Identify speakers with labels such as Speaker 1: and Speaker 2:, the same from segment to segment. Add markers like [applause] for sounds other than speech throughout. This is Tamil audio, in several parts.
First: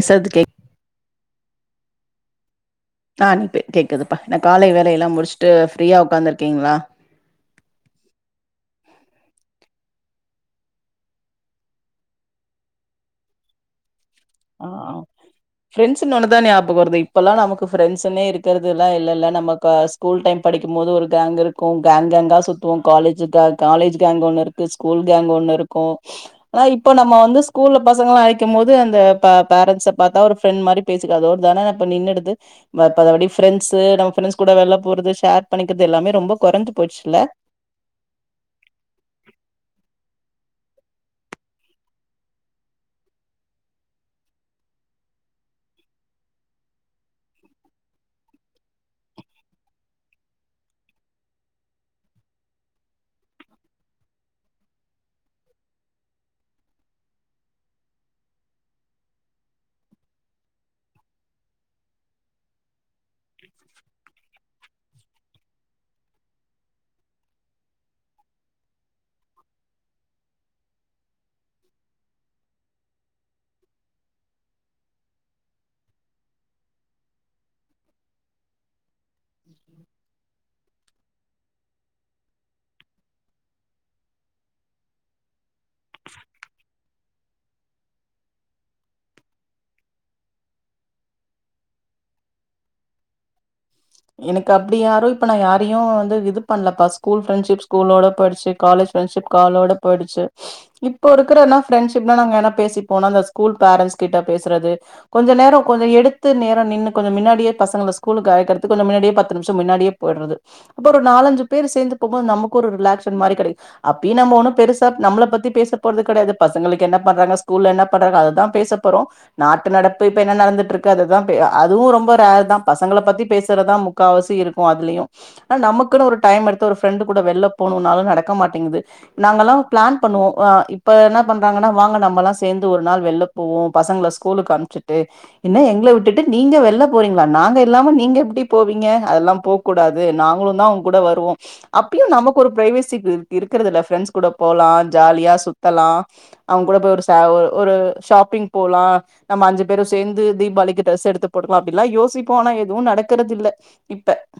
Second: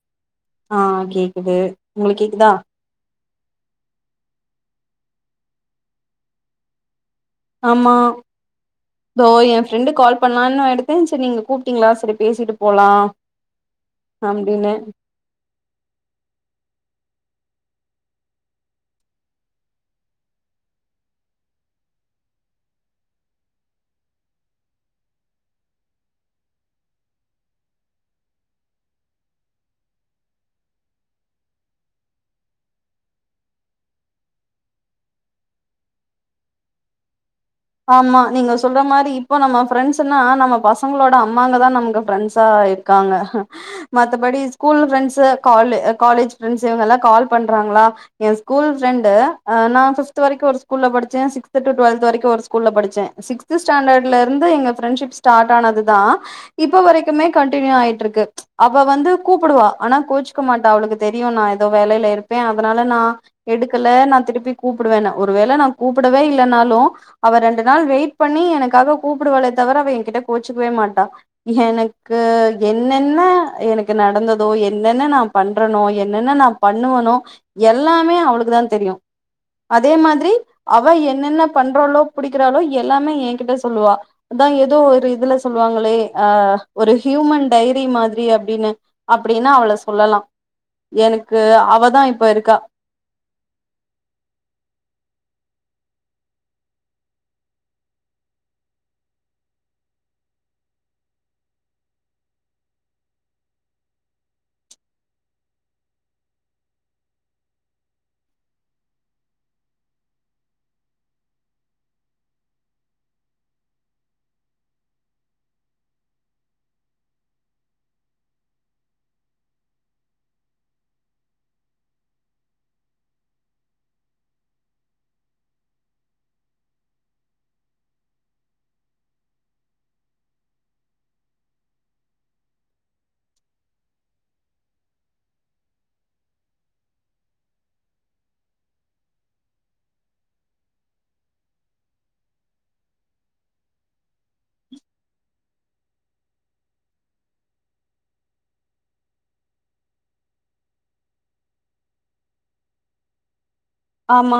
Speaker 1: [unintelligible]
Speaker 2: ஆ கேக்குது உங்களுக்கு கேக்குதா
Speaker 1: ந நீப்பே கேட்குதுப்பா என்ன காலை வேலையல்லாம் முடிச்சுட்டு ஃப்ரீயா உக்காந்துருக்கீங்களா
Speaker 2: ஆமா தோ என் ஃப்ரெண்டு கால் பண்ணலான்னு எடுத்தன் சரி நீங்க கூப்டீங்களா சரி பேசிட்டு போலாம்
Speaker 1: ஆ ஃப்ரெண்டஸுன்னுதா ஞாபகம் வருது இப்பெல்லாம் நமக்கு ஃப்ரெண்ட்ஸ்ன்னே இருக்கிறது எல்லாம் இல்லல்ல நமக்கு ஸ்கூல் டைம் படிக்கும்போது ஒரு கேங் இருக்கும் கேங் கேங்காக சுத்துவோம் காலேஜ் கேங் காலேஜ் கேங் ஒன்னு இருக்கு ஸ்கூல் கேங் ஒண்ணு இருக்கும் ஆனா இப்ப நம்ம வந்து ஸ்கூல்ல பசங்கள அழைக்கும் போது அந்த இப்ப பேரண்ட்ஸை பாத்தா ஒரு ஃப்ரெண்ட் மாறி பேசுறது அதோடு தான இப்ப நின்னுடுது மத்தபடி ஃப்ரெண்ட்ஸ் நம் ஃப்ரெண்ட்ஸ் கூட வெளிய போறது ஷேர் பண்ணிக்கிறது எல்லாமே ரொம்ப கொறஞ்சி போயிச்சுல்ல
Speaker 2: ஆமா நீங்க சொல்ற மாரி இப்போ நம்ம ஃப்ரெண்ட்ஸ்ன்னா நம்ம பசங்களோட அம்மாங்க தான் நமக்கு ஃப்ரெண்ட்ஸா இருக்கறது இருக்காங்க மத்தபடி ஸ்கூல் ஃப்ரெண்ட்ஸ் கால காலேஜ் ஃப்ரெண்ட்ஸ் இவங்க எல்லாம் கால் பண்றாங்களா என் ஸ்கூல்ஃப்ரெண்டு அ நா பிஃப்த் வரைக்கும் ஒரு ஸ்கூல்ல படிச்சேன் சிக்ஸ்ட் டூ டுவல்த்து வரைக்கும் ஒரு ஸ்கூல் ஸ்கூல்ல படிச்சேன் சிக்ஸ்ட் ஸ்டாண்டர்ட்ல இருந்து எங்க ஃப்ரெண்ட்ஷிப் ஸ்டார்ட் ஆனதுதான் இப்ப வரைக்குமே கண்டினியூ ஆயிட்டு இருக்கு அவ வந்து கூப்டுவா ஆனா கோச்சுக்க மாட்டா அவளுக்கு தெரியு நா ஏதோ வேலையில இருப்பேன் அதனால நா எடுக்கல நான் திருப்பி கூப்டுவேன் ஒரு வேல நான் கூப்டவே இல்லைனாலும் அவ ரெண்டு நாள் வெயிட் பண்ணி எனக்காக கூப்டுவாளே தவிர அவ என்கிட்ட கோச்சுக்கவே மாட்டா எனக்கு என்னென்ன எனக்கு நடந்ததோ என்னென்ன நான் பண்றனோ என்னென்ன நான் பண்ணுவனோம் எல்லாமே அவளுக்கு தான் தெரியும் அதே மாரி அவ என்னென்ன பண்றாலோ புடிக்கிறாளோ எல்லாமே எ கிட்ட சொல்லுவா அதான் ஏதோ ஒரு இதுல சொல்லுவாங்களே அ ஒரு ஹியூமன் டைரி மாதிரி அப்டின்னு அப்டின்னு அவள சொல்லலாம் எனக்கு அவதான் இப்ப இருக்கா
Speaker 1: எனக்கு அப்டி யாரும் இப்ப நான் யாரையும் இது பண்ணலப்பா ஸ்கூல் ஃப்ரெண்ட்ஷிப் ஸ்கூலோட போயிருச்சு காலேஜ் ஃப்ரெண்ட்ஷிப் காலோடு போயிடுச்சு இப்போ இருக்கிற என்ன ஃரெண்ட்ஷிப்லாம் நாங்க என்ன பேசிப்போம் அந்த ஸ்கூல் பேரன்ட்ஸ் கிட்ட பேசுறது கொஞ்சம் நேரோம் கொஞ்சம் எடுத்து நேரோம்நின்னு கொஞ்சோம் மின்னாடியே பசங்க ஸ்கூலு அழைக்கிறது கொஞ்சம் மின்னாடியே பத்து நிமிஷம் மின்னாடியே போயிடுறது அப்போ ஒரு நாலஞ்சு பேர் சேர்ந்து போகும் நமக்கு ஒரு ரிலாக்ஷன் மாரி கெடைக்கும் அப்பயும் நம்ம ஒண்ணும் பெருசா நம்மள பத்தி பேச போறது கெடையாது பசங்களுக்கு என்ன பண்றாங்க ஸ்கூல்ல என்ன பண்றாங்க அததான் பேச போறோம் நாட்டு நடப்பு இப்ப என்ன நடந்துட்டு இருக்கு அதுதான் அதுவும் ரொம்ப ரேர் தான் பசங்களை பத்தி பேச றதா முக்கா வாசி இருக்கு அதுலேயு நா நமக்குன்னு ஒரு டைம் எடுத்து ஒரு ஃப்ரெண்டு் கூட வெளில போனுனாலு நடக்க மாட்டேங்குது நாங்கலா ஒரு பிலான் பண்ணுவோ வா இப்ப என்ன பண்றாங்கன்னா வாங்க நம்ம எல்லா சேந்து ஒரு நாள் வெளில போவோ பசங்கள ஸ்கூலுக்கு அம்சுட்டு என்ன எங்கள விட்டுட்டு நீங்க வெளில போறீங்களா நாங்க இல்லாம நீங்க எப்டி போவீங்க அதெல்லா போ கூடாது நாங்களு தா உ கூட வருவோ அப்புயு நமக்கு ஒரு பிரைவெசி இ இருக்கிறது இல்ல ஃப்ரெண்ஸ் கூட போலா ஜாலியா சுத்தலா அவுங்க கூட போய் ஒரு சாவு ஒரு ஷாப்பிங் போலா நம்ம அஞ்சு பேரு சேந்து தீபாளிக்கு டிரெஸ் எடுத்து போட்டுக்கலா அப்பிடிலா யோசிப்போ ஆன எதுவு நடக்கறது இல்ல இப்ப
Speaker 2: ஆமா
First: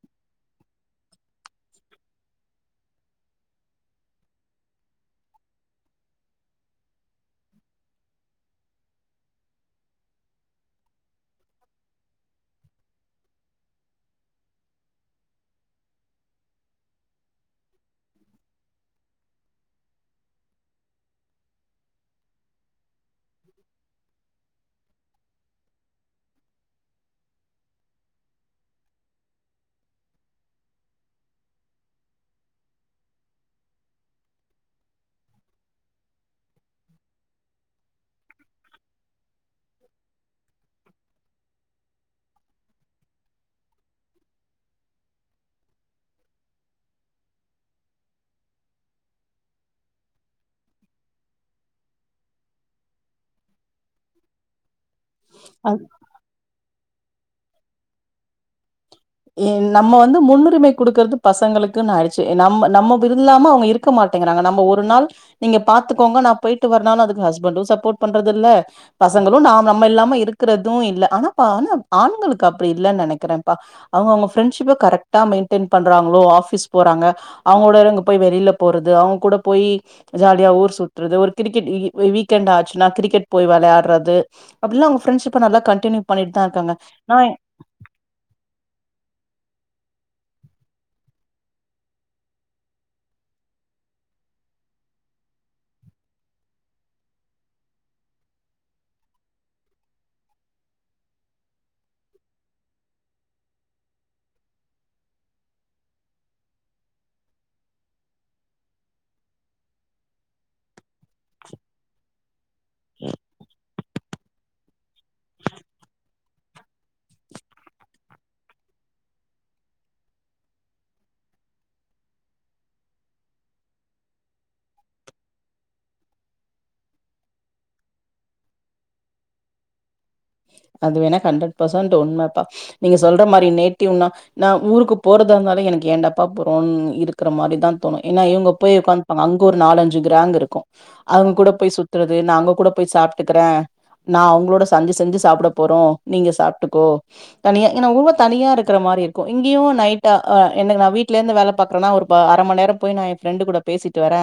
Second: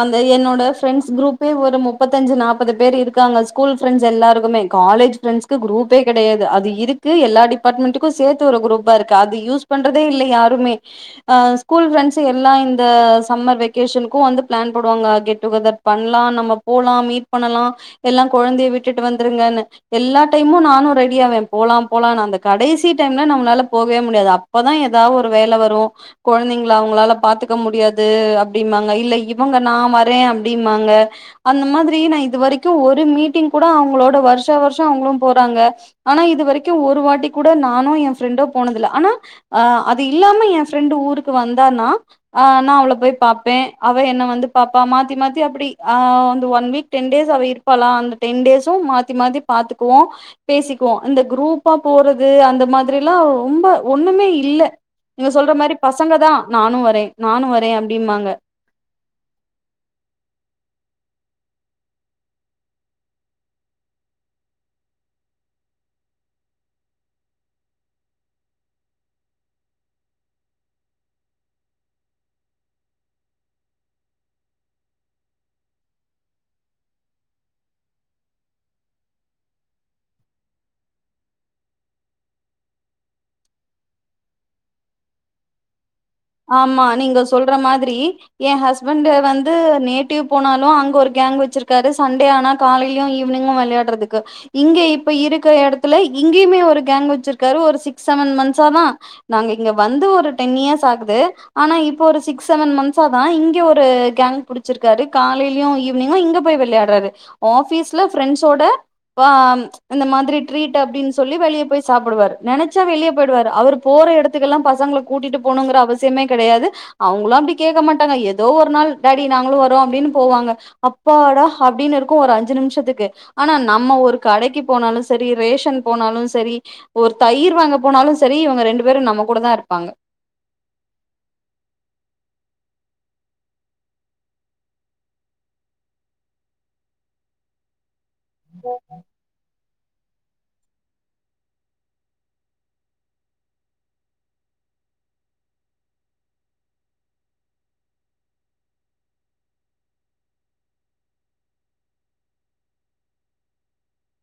Speaker 2: அந்த என்னோட ஃப்ரெண்ட்ஸ் குரூப்பே ஒரு முப்பத்தஞ்சு நாப்பது பேர் இருக்காங்க ஸ்கூல் ஃப்ரெண்ட்ஸ் எல்லாருக்குமே காலேஜ் ஃபிரெண்ட்ஸ்கு குரூப்பே கெடயாது அது இருக்கு எல்லா டிப்பார்ட்மெண்ட்டுக்கு சேத்து ஒரு குரூப்பா இருக்கு அது யூஸ் பண்றதே இல்ல யாருமே அ ஸ்கூல் ஃப்ரெண்ட்ஸ் எல்லா இந்த சம்மர் வெ ஷனுக்கு வந்து பிளான் போடுவாங்க கெட் டு கெதர் பண்லா நம்ம போலா மீட் பண்ணலா எல்லா கொழந்தைய விட்டுட்டு வந்துருங்கன்னு எல்லா டைமு நானு ரெடியாவ போல போல அந்த கடைசி டைம்ல நம்பனால போகவே முடியாது அப் அப்பதா எதா ஒரு வேல வரு குழந்தைங்கல அவங்களால பாத்துக்க முடியாது அப் ப்டிம்பாங்க இல்ல இவங்க நா வரே அப்டிமாங்க அந்த மாதிரி நா இது வரைக்கு ஒரு மீட்டிங் கூட அவுங்களோட வருஷா வருசோ அவுங்குளு போறாங்க ஆனா இது வெரைக்கு ஒரு வாட்டி கூட நானு எ ஃப்ரெண்டோ போனதுல ஆனா ஆ அது இல்லாம எ ஃப்ரெண்டு் ஊருக்கு வந்தானா ஆ நா அவள போய் பாப் பெ அவ என்ன வந்து பாப்பா மாத்தி மாத்தி அப்டி அ வந்து ஒன் வீக் டென் டேஸ் அவ இரு பலா அந்த டென் டேசு மாத்தி மாத்தி பாத்துக்குவோ பேசிக்குவோ இந்த குரூப்பா போறது அந்த மாதிரிலா ரொம்ப ஒன்னுமே இல்ல நீங்க சொல்ற மாதிரி பசங்க தா நானு வரே நானு வரே அப்டிமாங்க
Speaker 1: என் நம்ம வந்து முன்னுரிமை குடுக்குறது பசங்களுக்குன்னு ஆயிடுச்சு நம் நம்ம விருல்லாம அவுங்க இருக் இருக்க மாட்டேங்குறாங்க நம்ம ஒரு நாள் நீங்க பாத்துக்கோங்க நா போயிட்டு வரானஅதுக்கு ஹஸ்பண்டு சப்போர்ட் பண்றது இல்ல பசங்களு நாம் நம்ம இல்லாம இருக்கறதூ இல்ல ஆனாப்பா ஆனா ஆண்களுக்கு அப்புடி இல்லன்னு நெனைக்கிறபா அவுங்க அவுங்க ஃப்ரெண்ஷிப்பை கரெக்டா மெய்ன்டய்ன் பண்றாங்களோ ஆஃபீஸ் போறாங்க அவுங்கூடறங் போய் வெளில போறது அவுங்க கூட போய் ஜாலியா ஊர் சுத்துறது ஒரு கிரிக்கெட் இ வீக்கெண்ட் ஆச்சுன்னா கிரிக்கெட் போய் வெளாட்றது அப்புல்லா அவுங்க ஃப்ரெண்டஷிப்ப நல்ல கண்டினியூ பண்ணிட்டு தா இருக்காங்க
Speaker 2: ஆமா
Speaker 1: நா
Speaker 2: நீங்க சொல்ற மாதிரி எ ஹஸ்பண்ட் வந்து நேட்டிவ் போனாலு அங்க ஒரு கேங் வச்சிருக்காரு சண்டே ஆனா காலைலியு ஈவினிங்கு வெளயாட்றதுக்கு இங்க இப்ப இருக்குற எடத்துல இங்கேயுமே ஒரு கேங் வச்சிருக்காரு ஒரு சிக்ஸ் செவன் மன்ஸ்சாதா நாங்க இங்க வந்து ஒரு டென் இயர்ஸ் ஆகு து ஆனா இப்ப ஒரு சிக்ஸ் செவன் மன்ஸ்சா தா இங்க ஒரு கேங் புடிச்சிருக்காரு காலைலியு ஈவினிங்கு இங்க போய் விளையாட்றாரு ஆஃபீஸ்ல ஃபிரெண்ஸ்ஸோட வாம் இந்த மாதிரி ட்ரீட் அப்டின்னு சொல்லி வெளிய போய் சாப்புடுவாரு நெனைச்சா வெளியே போய்டுவாரு அவுரு போற எடத்துகெல்லா பசங்கள கூட்டிட்டு போனுங்கற அவசியமே கெடயாது அவுங்களு அப்டி கேட்க மாட்டாங்க எதோ ஒரு நாள் டாடி நாங்களு வரோ அப்டின்னு போவாங்க அப்பாடா அப்டின்னு இருக்கு ஒரு அஞ்சு நிமிஷத்துக்கு ஆனா நம்ம ஒரு கடைக்கு போனாலு சரி ரேஷன் போனாலு சரி ஒரு தயிர் வாங்க போனாலு சரி இவங்க ரெண்டு பேரு நம்ம கூட தா இருப்பாங்க
Speaker 1: அது வேணா ஹண்ட்ரட் பசன்ட் உண்மைப்பா நீங்க சொல்ற மாரி நேட்யூனா நா ஊருக்கு போறதா இருந்தாலு எனக்கு ஏன்டப்பா போறோனு இருக்கற மாரி தா தோணு இன்னா இவுங்க போய் உக்காந்துப்பாங்க அங்க ஒரு நாலஞ்சு கிராங்க் இருக்கு அவங்க கூட போய் சுத்துறது நா அங்க கூட போய் சாப்ட்டுக்கற நா அவுங்களோட சஞ்சி செஞ்சி சாப்ட போறோ நீங்க சாப்ட்டுகோ தனியா ஏன்னா உள்வ தனியா இருக்கற மாரி இருக்கு இங்கேயு நைட்ட அ எனக் நா வீட்ல இருந்து வேல பாக்றன்னா ஒரு இப்ப அர மண் நேரம் போய் நா என் ப்ரெண்டு கூட பேசிட்டு வர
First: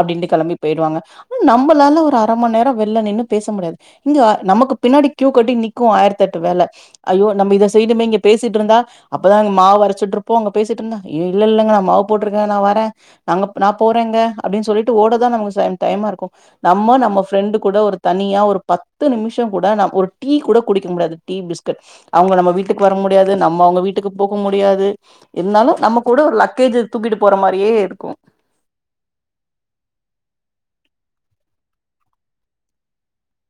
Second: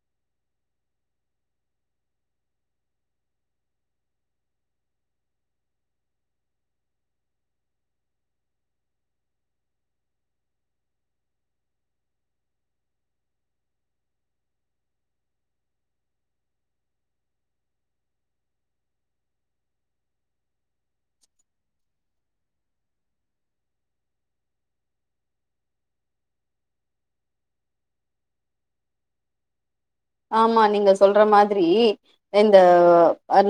Speaker 1: அப்டின்ட்டு கெளம்பி போயிடுவாங்க ம் நம்பளால ஒரு அர மண் நேரம் வெள்ள நின்னு பேச முடியாது இங்க நமக்கு பின்னாடி கியூ கட்டி நிக்கு ஆயிரத்தெட்டு வேல ஐயோ நம்ப இத செய்னுமே இங்க பேசிட்டு இருந்தா அப்பதா இங்க மாவு அரச்சிட்ருப்போ அங்க பேசிட்டு இருந்த இல்ல இல்லங்க நா மாவு போட்ருக்க நா வர நாங்க நா போறேங்க அப்டின் சொல்லிட்டு ஓட தா நமக்கு டைமா இருக்கும் நம்மோ நம்ம ஃப்ரெண்டு் கூட ஒரு தனியா ஒரு பத்து நிமிஷம் கூட நா ஒரு டீ கூட குடிக்க முடியாது டீ பிஸ்கட் அவங்க நம்ம வீட்டுக்கு வர முடியாது நம்ம அவங்க வீட்டுக்கு போக முடியாது இருந்தாலும் நம்ம கூட ஒரு லக்கேஜ்ஜ தூக்கிட்டு போற மாரியே இருக்கும்
Speaker 2: ஆமா நீங்க சொல்ற மாதிரி இந்த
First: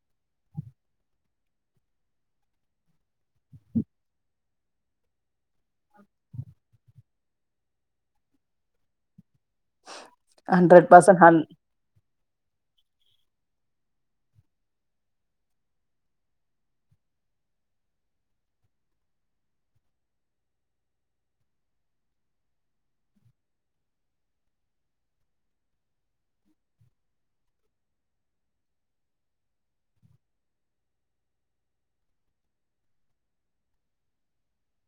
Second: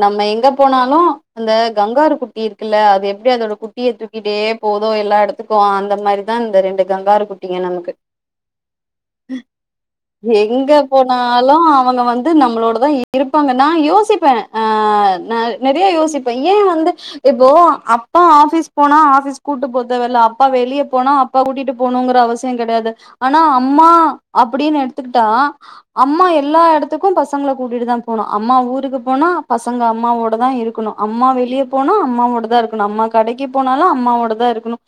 Speaker 2: நம்ம எங்க போனாலும் அந்த கங்காரு குட்டி இருக்குல்ல அது எப்டி அதோட குட் டிய தூக்கிட்டே போதோ எல்லா எடத்துக்கும் அந்த மாரிதா இந்த ரெண்டு கங்காரு குட்டிங்க நமக்கு எங்க
Speaker 1: ஹண்ட்ரட்
Speaker 2: போது
Speaker 1: பர்சன்ட் ஹண்
Speaker 2: அவங்க வந்து நம்மளோடதா இருப்பாங்க நா யோசிப்ப ஆ நெறைய யோசிப்ப ஏன் வந்து இப்போ அப்பா ஆஃபீஸ் போனா ஆஃபீஸ் கூப்ட்டு போ தேவல்ல அப்பா வெளிய போனா அப்பா கூட்டிட்டு போணுங்கற அவசியம் கெடயாது ஆனா அம்மா அப்டின் எடுத்துக்கிட்டா அம்மா எல்லா எடத்துக்கும் பசங்கள கூட்டிட்டு தா போணு அம்மா ஊருக்கு போனா பசங்க அம்மாவோட தா இருக்குணு அம்மா வெளிய போனா அம்மாவோட தா இருக்கணு அம்மா கடைக்கு போனாலும் அம்மாவோட தா இருக்கணு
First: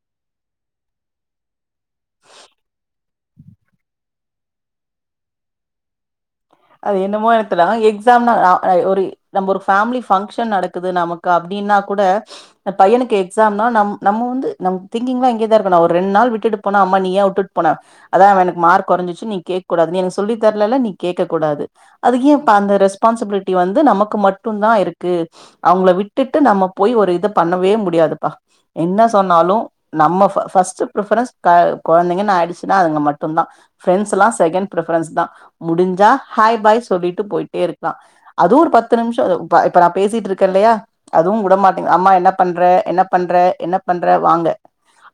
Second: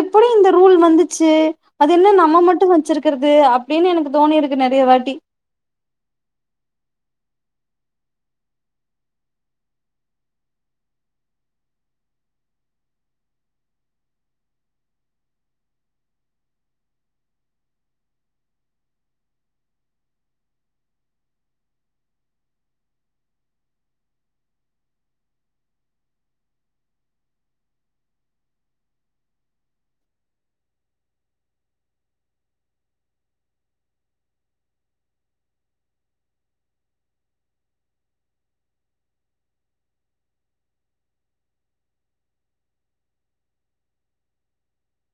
Speaker 2: எப்படி இந்த ரூல் வந்துச்சு அது என்ன நம்ம மட்டும் வச்சிருக்கறது அப்டின்னு எனக்கு தோணி இருக்கு நெறைய வாட்டி
Speaker 1: அது என்னமோ எடத்துல எக்ஸாம் நா ஒ ஒரி நம்ப ஒரு ஃபேமிலி ஃங்க்ஷன் நடக்குது நமக்கு அப்டின்னா கூட பையனுக்கு எக்ஸாம்னா நம் நம்ம வந்து நம் திங்க்கிங்லா இங்கே தா இருக்கணும் ஒரு ரெண் நாள் விட்டுட்டு போனா அம்மா நீ ஏன் உட்டுட் போன அதா எனக்கு மார்க் கொறஞ்சுச்சு நீ கேக் கூடாது நீ எனக் சொல்லி தர்லலா நீ கேக் க கூடாது அது ஏன் பா அந்த ரெஸ்பான்சிபிலிட்டி வந்து நமக்கு மட்டும் தா இருக்கு அவங்கள விட்டுட்டு நம்ம போய் ஒரு இத பண்ணவே முடியாதுப்பா என்ன சொன்னாலும் நம்ம ஃபர்ஸ்ட்டு பிரிஃபரன்ஸ் கொழந்தைங்கன் ஆயிடுச்சுன்னா அதுங்க மட்டும்தா ஃப்ரெண்ட்ஸ்ல்லா செகண்ட் பிரிஃபரன்ஸ் தா முடிஞ்சா ஹாய் பாய் சொல்லிட்டு போயிட்டே இருக்லா அதுவும் ஒரு பத்து நிம்ஷோ இப்ப இப்ப நா பேசிட்டு இருக்கே இல்லையா அதுவும் உடமாட்டேங் அம்மா என்ன பண்ற என்ன பண்ற என்ன பண்ற வாங்க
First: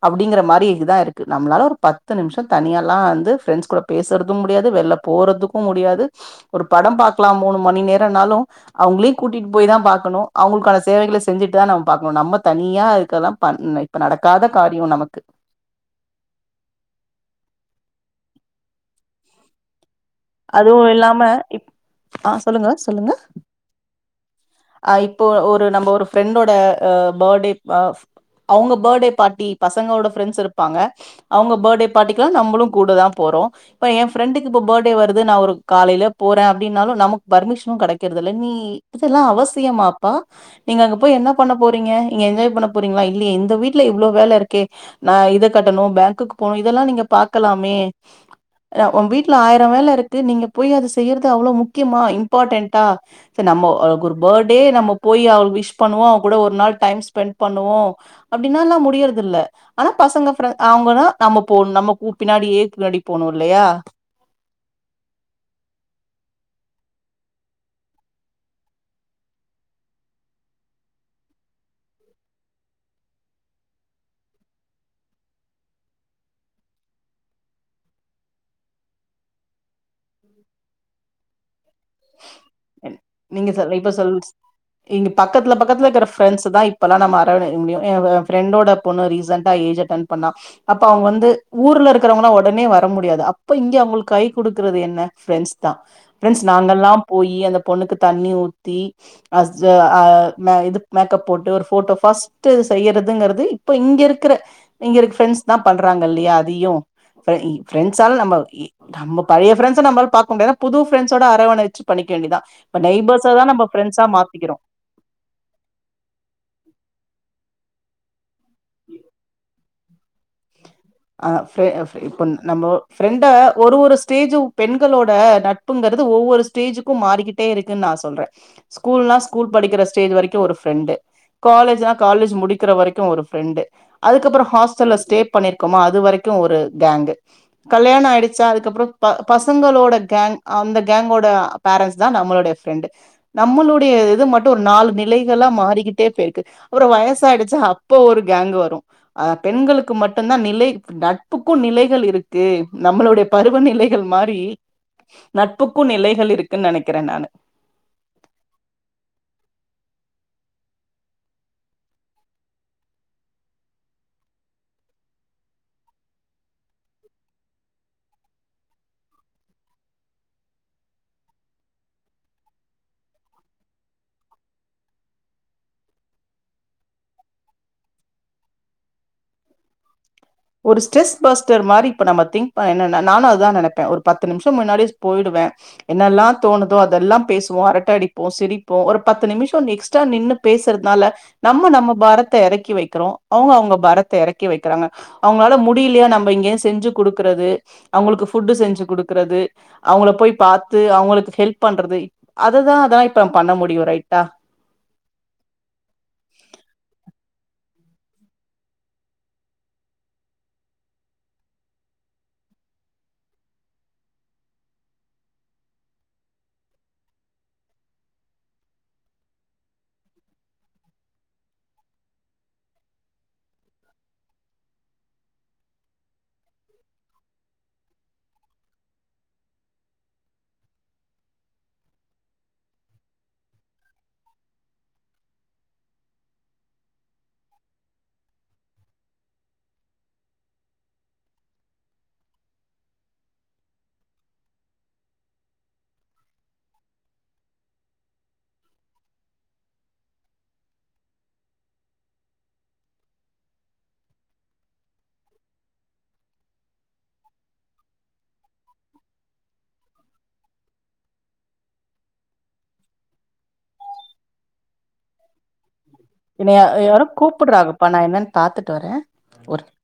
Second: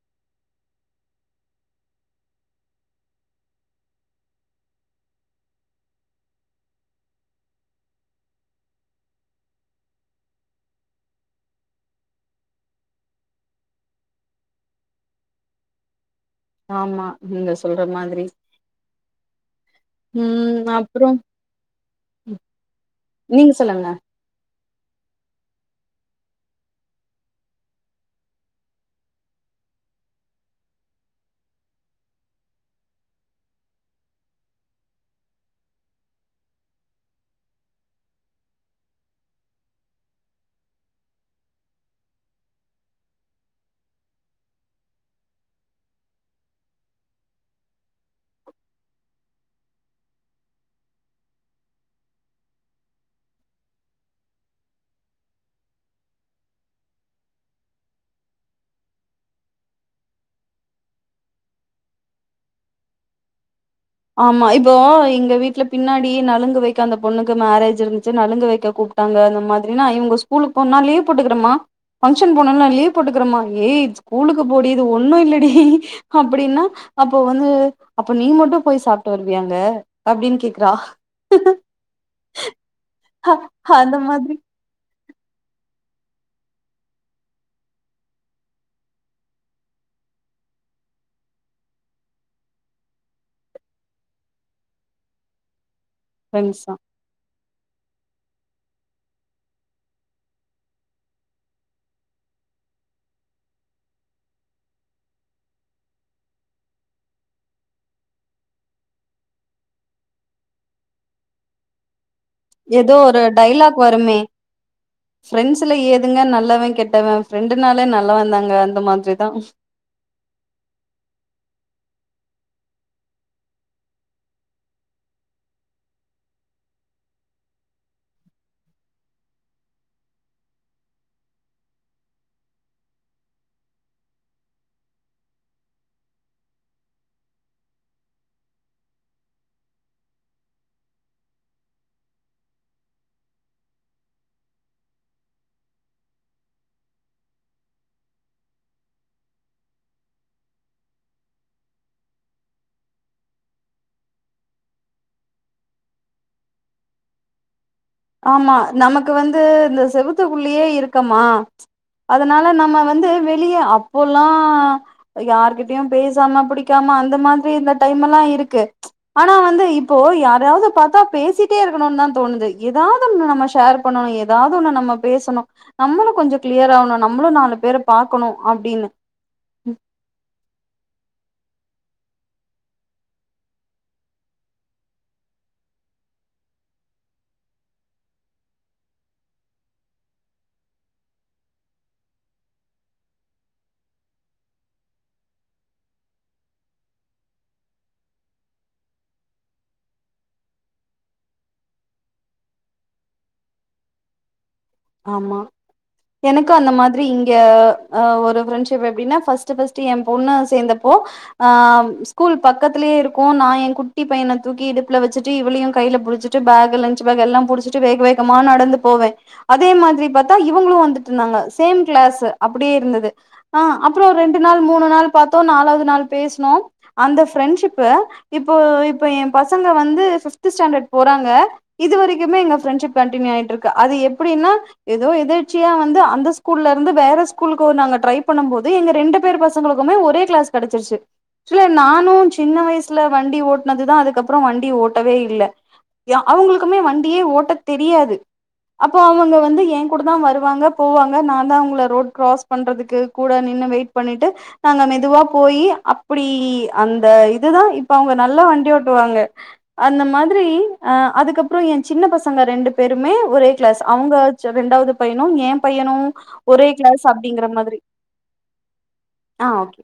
Speaker 1: அப்டிங்கிற மாரி இதுதா இருக்கு நம்மளால ஒரு பத்து நிம்ஷோ தனியால்லா வந்து ஃப்ரெண்ட்ஸ் கூட பேசுறதும் முடியாது வெள்ல போறதுக்கும் முடியாது ஒரு படம் பாக்கலாம் மூணு மணி நேரம்னாலும் அவுங்ளுயு கூட்டிட்டு போய்தா பாக்கணு அவுங்குள்க்கான சேவைகள செஞ்சுட்டு தா நம் பாக்கணு நம்ம தனியா அதுக்கெல்லா பண் இப்ப நடக்காத காரியோ நமக்கு
Speaker 2: ஆமா நீங்க சொல்ற மாதிரி
Speaker 1: அதுவு இல்லாம இப் ஆ சொல்லுங்க
Speaker 2: நீங்க சொல்லுங்க
Speaker 1: அ இப்போ ஒரு நம்போ ஒரு ஃப்ரெண்டோட அ பேர்த்டே அ அவுங்க பேர்த்டே பார்ட்டி பசங்களோட ஃப்ரெண்ட்ஸ் இருப்பாங்க அவுங்க பர்த்டே பார்ட்டிக்கும் நம்பளும் கூடதா போறோம் இப்ப என் ஃப்ரெண்டுக்கு இப்ப பர்த்டே வருது நா ஒரு காலையில போற அப்டின்னாலு நமக்கு பர்மிஷனும் கடைக்கறதில்ல நீ இதெல்லா அவசியமாப்பா நீங்க அங்க போய் என்ன பண்ண போறீங்க நீங்க என்ஜாய் பண்ண போறீங்ளா இல்லியே இந்த வீட்ல இவ்ளோ வேல இருக்கே நா இத கட்டணும் பேங்க்குக்கு போனும் இதெல்லா நீங்க பாக்கலாமே ஒ வீட்டுல ஆயிரோ வேல இருக்கு நீங்க போய் அது செய்யறது அவ்ளோ முக்கியமா இம்பாட்டென்டா செரி நம்ம அவளுக்கு ஒரு பர்டே நம்ம போய் அவளுக்கு விஷ் பண்ணுவோ அவங கூட ஒரு நாள் டைம் ஸ்பெண்ட் பண்ணுவோ அப்படின்னா ல்லாம் முடியறதுல்ல ஆனா பசங்க ஃப்ரெண் அவுங்கதா நம்ம போணும் நம்ம கூ பின்னாடி ஏ பின்னாடி போணும் இல்லையா
Speaker 2: ஆமா இப்போ எங்க வீட்ல பின்னாடி நலுங்கு வெக்கெ‌ அந்த பொண்ணுக்கு மேரேஜ் இருந்துச்சு நலுங்கு வெக்க கூப் கூப்ட்டாங்க அந்த மாதிரினா இவுங்க ஸ்கூலுக்கு போன்னா லீவ் போட்டுக்குறேமா ஃபங்க்ஷன் போணுல்ல லீவ் போட்டுக்கிறேமா ஏய் ஸ்கூலுக்கு போடி இது ஒன்னு இல்லடி அப்டின்னா அப்போ வந்து அப்ப நீ மட்டு போய் சாப்ட்டு வருவியா அங்க அப்டின் கேக்றா
Speaker 1: நீங்க சொல் இப்ப
Speaker 2: அந்த
Speaker 1: சொல்
Speaker 2: மாதிரி
Speaker 1: இங்க பக்கத்துல பக்கத்துல இருக்குற ஃப்ரெண்ட்ஸ் தா இப்பெல்லா நம்ம அரவணைய முடியு ஏ ஃப்ரெண்டோட பொண்ணு ரீசன்டா ஏஜ் அட்டன் பண்ணா அப்ப அவுங்க வந்து ஊர்ல இருக்குறவங்கள்லா உடனே வர முடியாது அப்ப இங்க அவங்களுக்கு கை குடுக்குறது என்ன ஃப்ரெண்ட்ஸ் தா ஃப்ரண்ஸ்
Speaker 2: ஃப்ரெண்ட்ஸ் தா
Speaker 1: நாங்கல்லா போயி அந்த பொண்ணுக்கு தண்ணி ஊத்தி அஸ் ஜ அ இது மேக்கப் போட்டு ஒரு போட்டோ ஃபஸ்ட் செய்யறதுங்கறது இப்ப இங்க இருக்ற இங்க இருக்க ஃப்ரெண்ட்ஸ் தா பண்றாங்க இல்லையா அதயு ஃப்ரெண்ஸால நம்ம இ நம்ம பழைய ஃப்ரண்ஸ நம்மால பாக்க முடியாது புது பிரண்ஸோட அரவணை ச்சு பண்ணிக்க வேண்டிதா இப்ப நெய்பர்ஸதா நம்ம ஃப்ரண்ஸா மாத்திக்கிறோ
Speaker 2: ப்ரெண்ட்ஸ்ல ஏதுங்க நல்லவே கெட்டவே ஃப்ரெண்டுனாலே நல்லவே தாங்க அந்த மாதிரிதா
Speaker 1: அ ப்ரெ ப்ரெ இப்ப நம்ம ஃப்ரெண்ட ஒரு ஒரு ஸ்டேஜ் பெண்களோட நட் ப்புங்கறது ஒவ்வொரு ஸ்டேஜுக்கு மாறிக்கிட்டே இருக்குன்னு நா சொல்றே ஸ்கூல்னா ஸ்கூல் படிக்ற ஸ்டேஜ் வரைக்கு ஒரு ஃப்ரெண்டு காலேஜ்னா காலேஜ் முடிக்கிற வரைக்கு ஒரு ஃப்ரெண்டு அதுக்கப்றோ ஹாஸ்டல்ல ஸ்டே பண்ணிர் க்கமா அது வரைக்கு ஒரு கேங்கு கல்யாணோ ஆயிடுச்சா அதுக்கப்றோ ப பசங்களோட கேங் அந்த கேங்கோட பேரண்ட்ஸ் தா நம்மளோடைய ஃப்ரெண்டு் நம்மளுடைய இது மட்டு ஒரு நாலு நிலைகளா மாறிக்கிட்டே போயிருக்கு ஒரு வயசாயிடுச்சா அப்ப ஒரு கேங்க் வரு அ பெண்களுக்கு மட் ட்டு்தா நிலை நட்புக்கு நிலைகள் இருக்கு நம்மளுடைய பருவநிலைகள் மாரி நட்புக்கு நிலைகள் இருக்குன்னு நெனக்கிறே நானு
Speaker 2: ஆமா நமக்கு வந்து இந்த செவுத்துக்குள்ளியே இருக்கமா அதனால நம்ம வந்து வெளிய அப்போல்லா யார்கிட்டயு பேசாம புடிக்காம அந்த மாதிரி இந்த டைம் எல்லா இருக்கு ஆனா வந்து இப்போ யாராய்யாவ்து பாத்தா பேசிட்டே இருக்கணுதா தோணுது ஏதாவ்து ஒண்ணு நம்ம ஷேர் பண்ணணு ஏதாவ்து ஒண்ணு நம்ம பேசணு நம்மளு கொஞ்சோ கிளியர் ஆவணு நம்மளு நாலு பேர பாக்கணு அப்டின்னு
Speaker 1: ஒரு ஸ்ட்ரெஸ் பஸ்டர் மாரி இப்ப நம்ம திங்க் என்ன நானு அதுதா நெனப்பே ஒரு பத்து நிமிஷோ முன்னாடியே போயிடுவே என்னெல்லா தோணுதோ அதெல்லா பேசுவோ அரட்ட அடிப்போ சிரிப்போ ஒரு பத்து நிமிஷோ எக்ஸ்ட்ரா நின்னு பேசுறத்னால நம்ம நம்ம பாரத்த எறக்கி வெக்கிறோ அவுங்க அவங்க பாரத்த எறக்கி வெக்கிறாங்க அவுங்களால முடியலையா நம்ப இங்கருந்து செஞ்சு குடுக்குறது அவுங்களுக்கு ஃபுட்டு செஞ்சு குடுக்குறது அவ்ங்கள போய் பாத்து அவுங்களுக்கு ஹெல்ப் பண்றது அததா அத இப்ப நம்ம பண்ண முடியும் ரைட்டா
Speaker 2: ஆமா எனக்கு அந்த மாதிரி இங்க அ ஒரு ஃப்ரெண்ட்ஷிப் எப்டின்னா ஃபஸ்ட் ஃபஸ்ட் எ பொண்ண சேந்தப்போ ஆ ஸ்கூல் பக்கத்திலே இருக்கு நா ஏ குட்டி பையன தூக்கி இடுப்புல வச்சுட்டு இவ்ளையு கையில புடிச்சு ட்டு பேக் லஞ்ச் பேக் எல்லா புடிச்சிட்டு வேக வேகமா நடந்து போவே அதே மாதிரி பாத்தா இவங்களூ வந்துட்திருந்தாங்க சேம் கிளாஸ் அப்டியே இருந்தது ஆ அப்றோ ரெண்டு நாள் மூணு நாள் பாத்தோ நாலாவது நாள் பேஸ்னோ அந்த ஃப்ரெண்ட்ஷிப் இப்போ இப்ப என் பசங்க வந்து பிஃப்த் ஸ்டாண்டர்ட் போறாங்க இது வரைக்குமே எங்க ஃப்ரெண்ட்ஷிப் கண்டினியூ ஆயிட்ருக்கு அது எப்படின்னா ஏதோ எதிர்ச்சியா வந்து அந்த ஸ்கூல்ல இருந்து வேற ஸ்கூலுக்கு ஒரு நாங்க ட்ரை பண்ணு போது எங்க ரெண்டு பேர் பசங் ங்களுக்குமே ஒரே கிளாஸ் கெடச்சிருச்சு ஆக்சுலா நானு சின்ன வயசுல வண்டி ஓட்னதுதா அதுக்கப்றோ வண்டி ஓட்டவே இல்ல யா அவங்களுக்குமே வண்டியே ஓட்ட தெரியாது அப்போ அவங்க வந்து எ கூடதா வருவாங்க போவாங்க நா தா அவங்கள ரோட் கிராஸ் பண்றதுக்கு கூட நின்னு வெயிட் பண்ணிட்டு நாங்க மெதுவா போய் அப்படி அந்த இதுதா இப்ப அவ்ங்க நல்லா வண்டி ஓட்டுவாங்க அந்த மாதிரி அ அதுக்கப்றோ எ சின்ன பசங்க ரெண்டு பேருமே ஒரோ கிளாஸ் அவங்க ச்ச ரெண்டாவது பையனும் ஏ பையனூ
Speaker 1: என்னைய
Speaker 2: ஒரே கிளாஸ்
Speaker 1: யாரோ
Speaker 2: அப்படிங்கிற மாதிரி
Speaker 1: கூப்புட்றாங்கப்பா நா என்னன்னு
Speaker 2: ஆ ஓக்கே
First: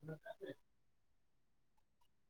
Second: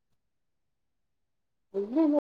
Speaker 1: ம்
Speaker 2: ஐய்யய்யோ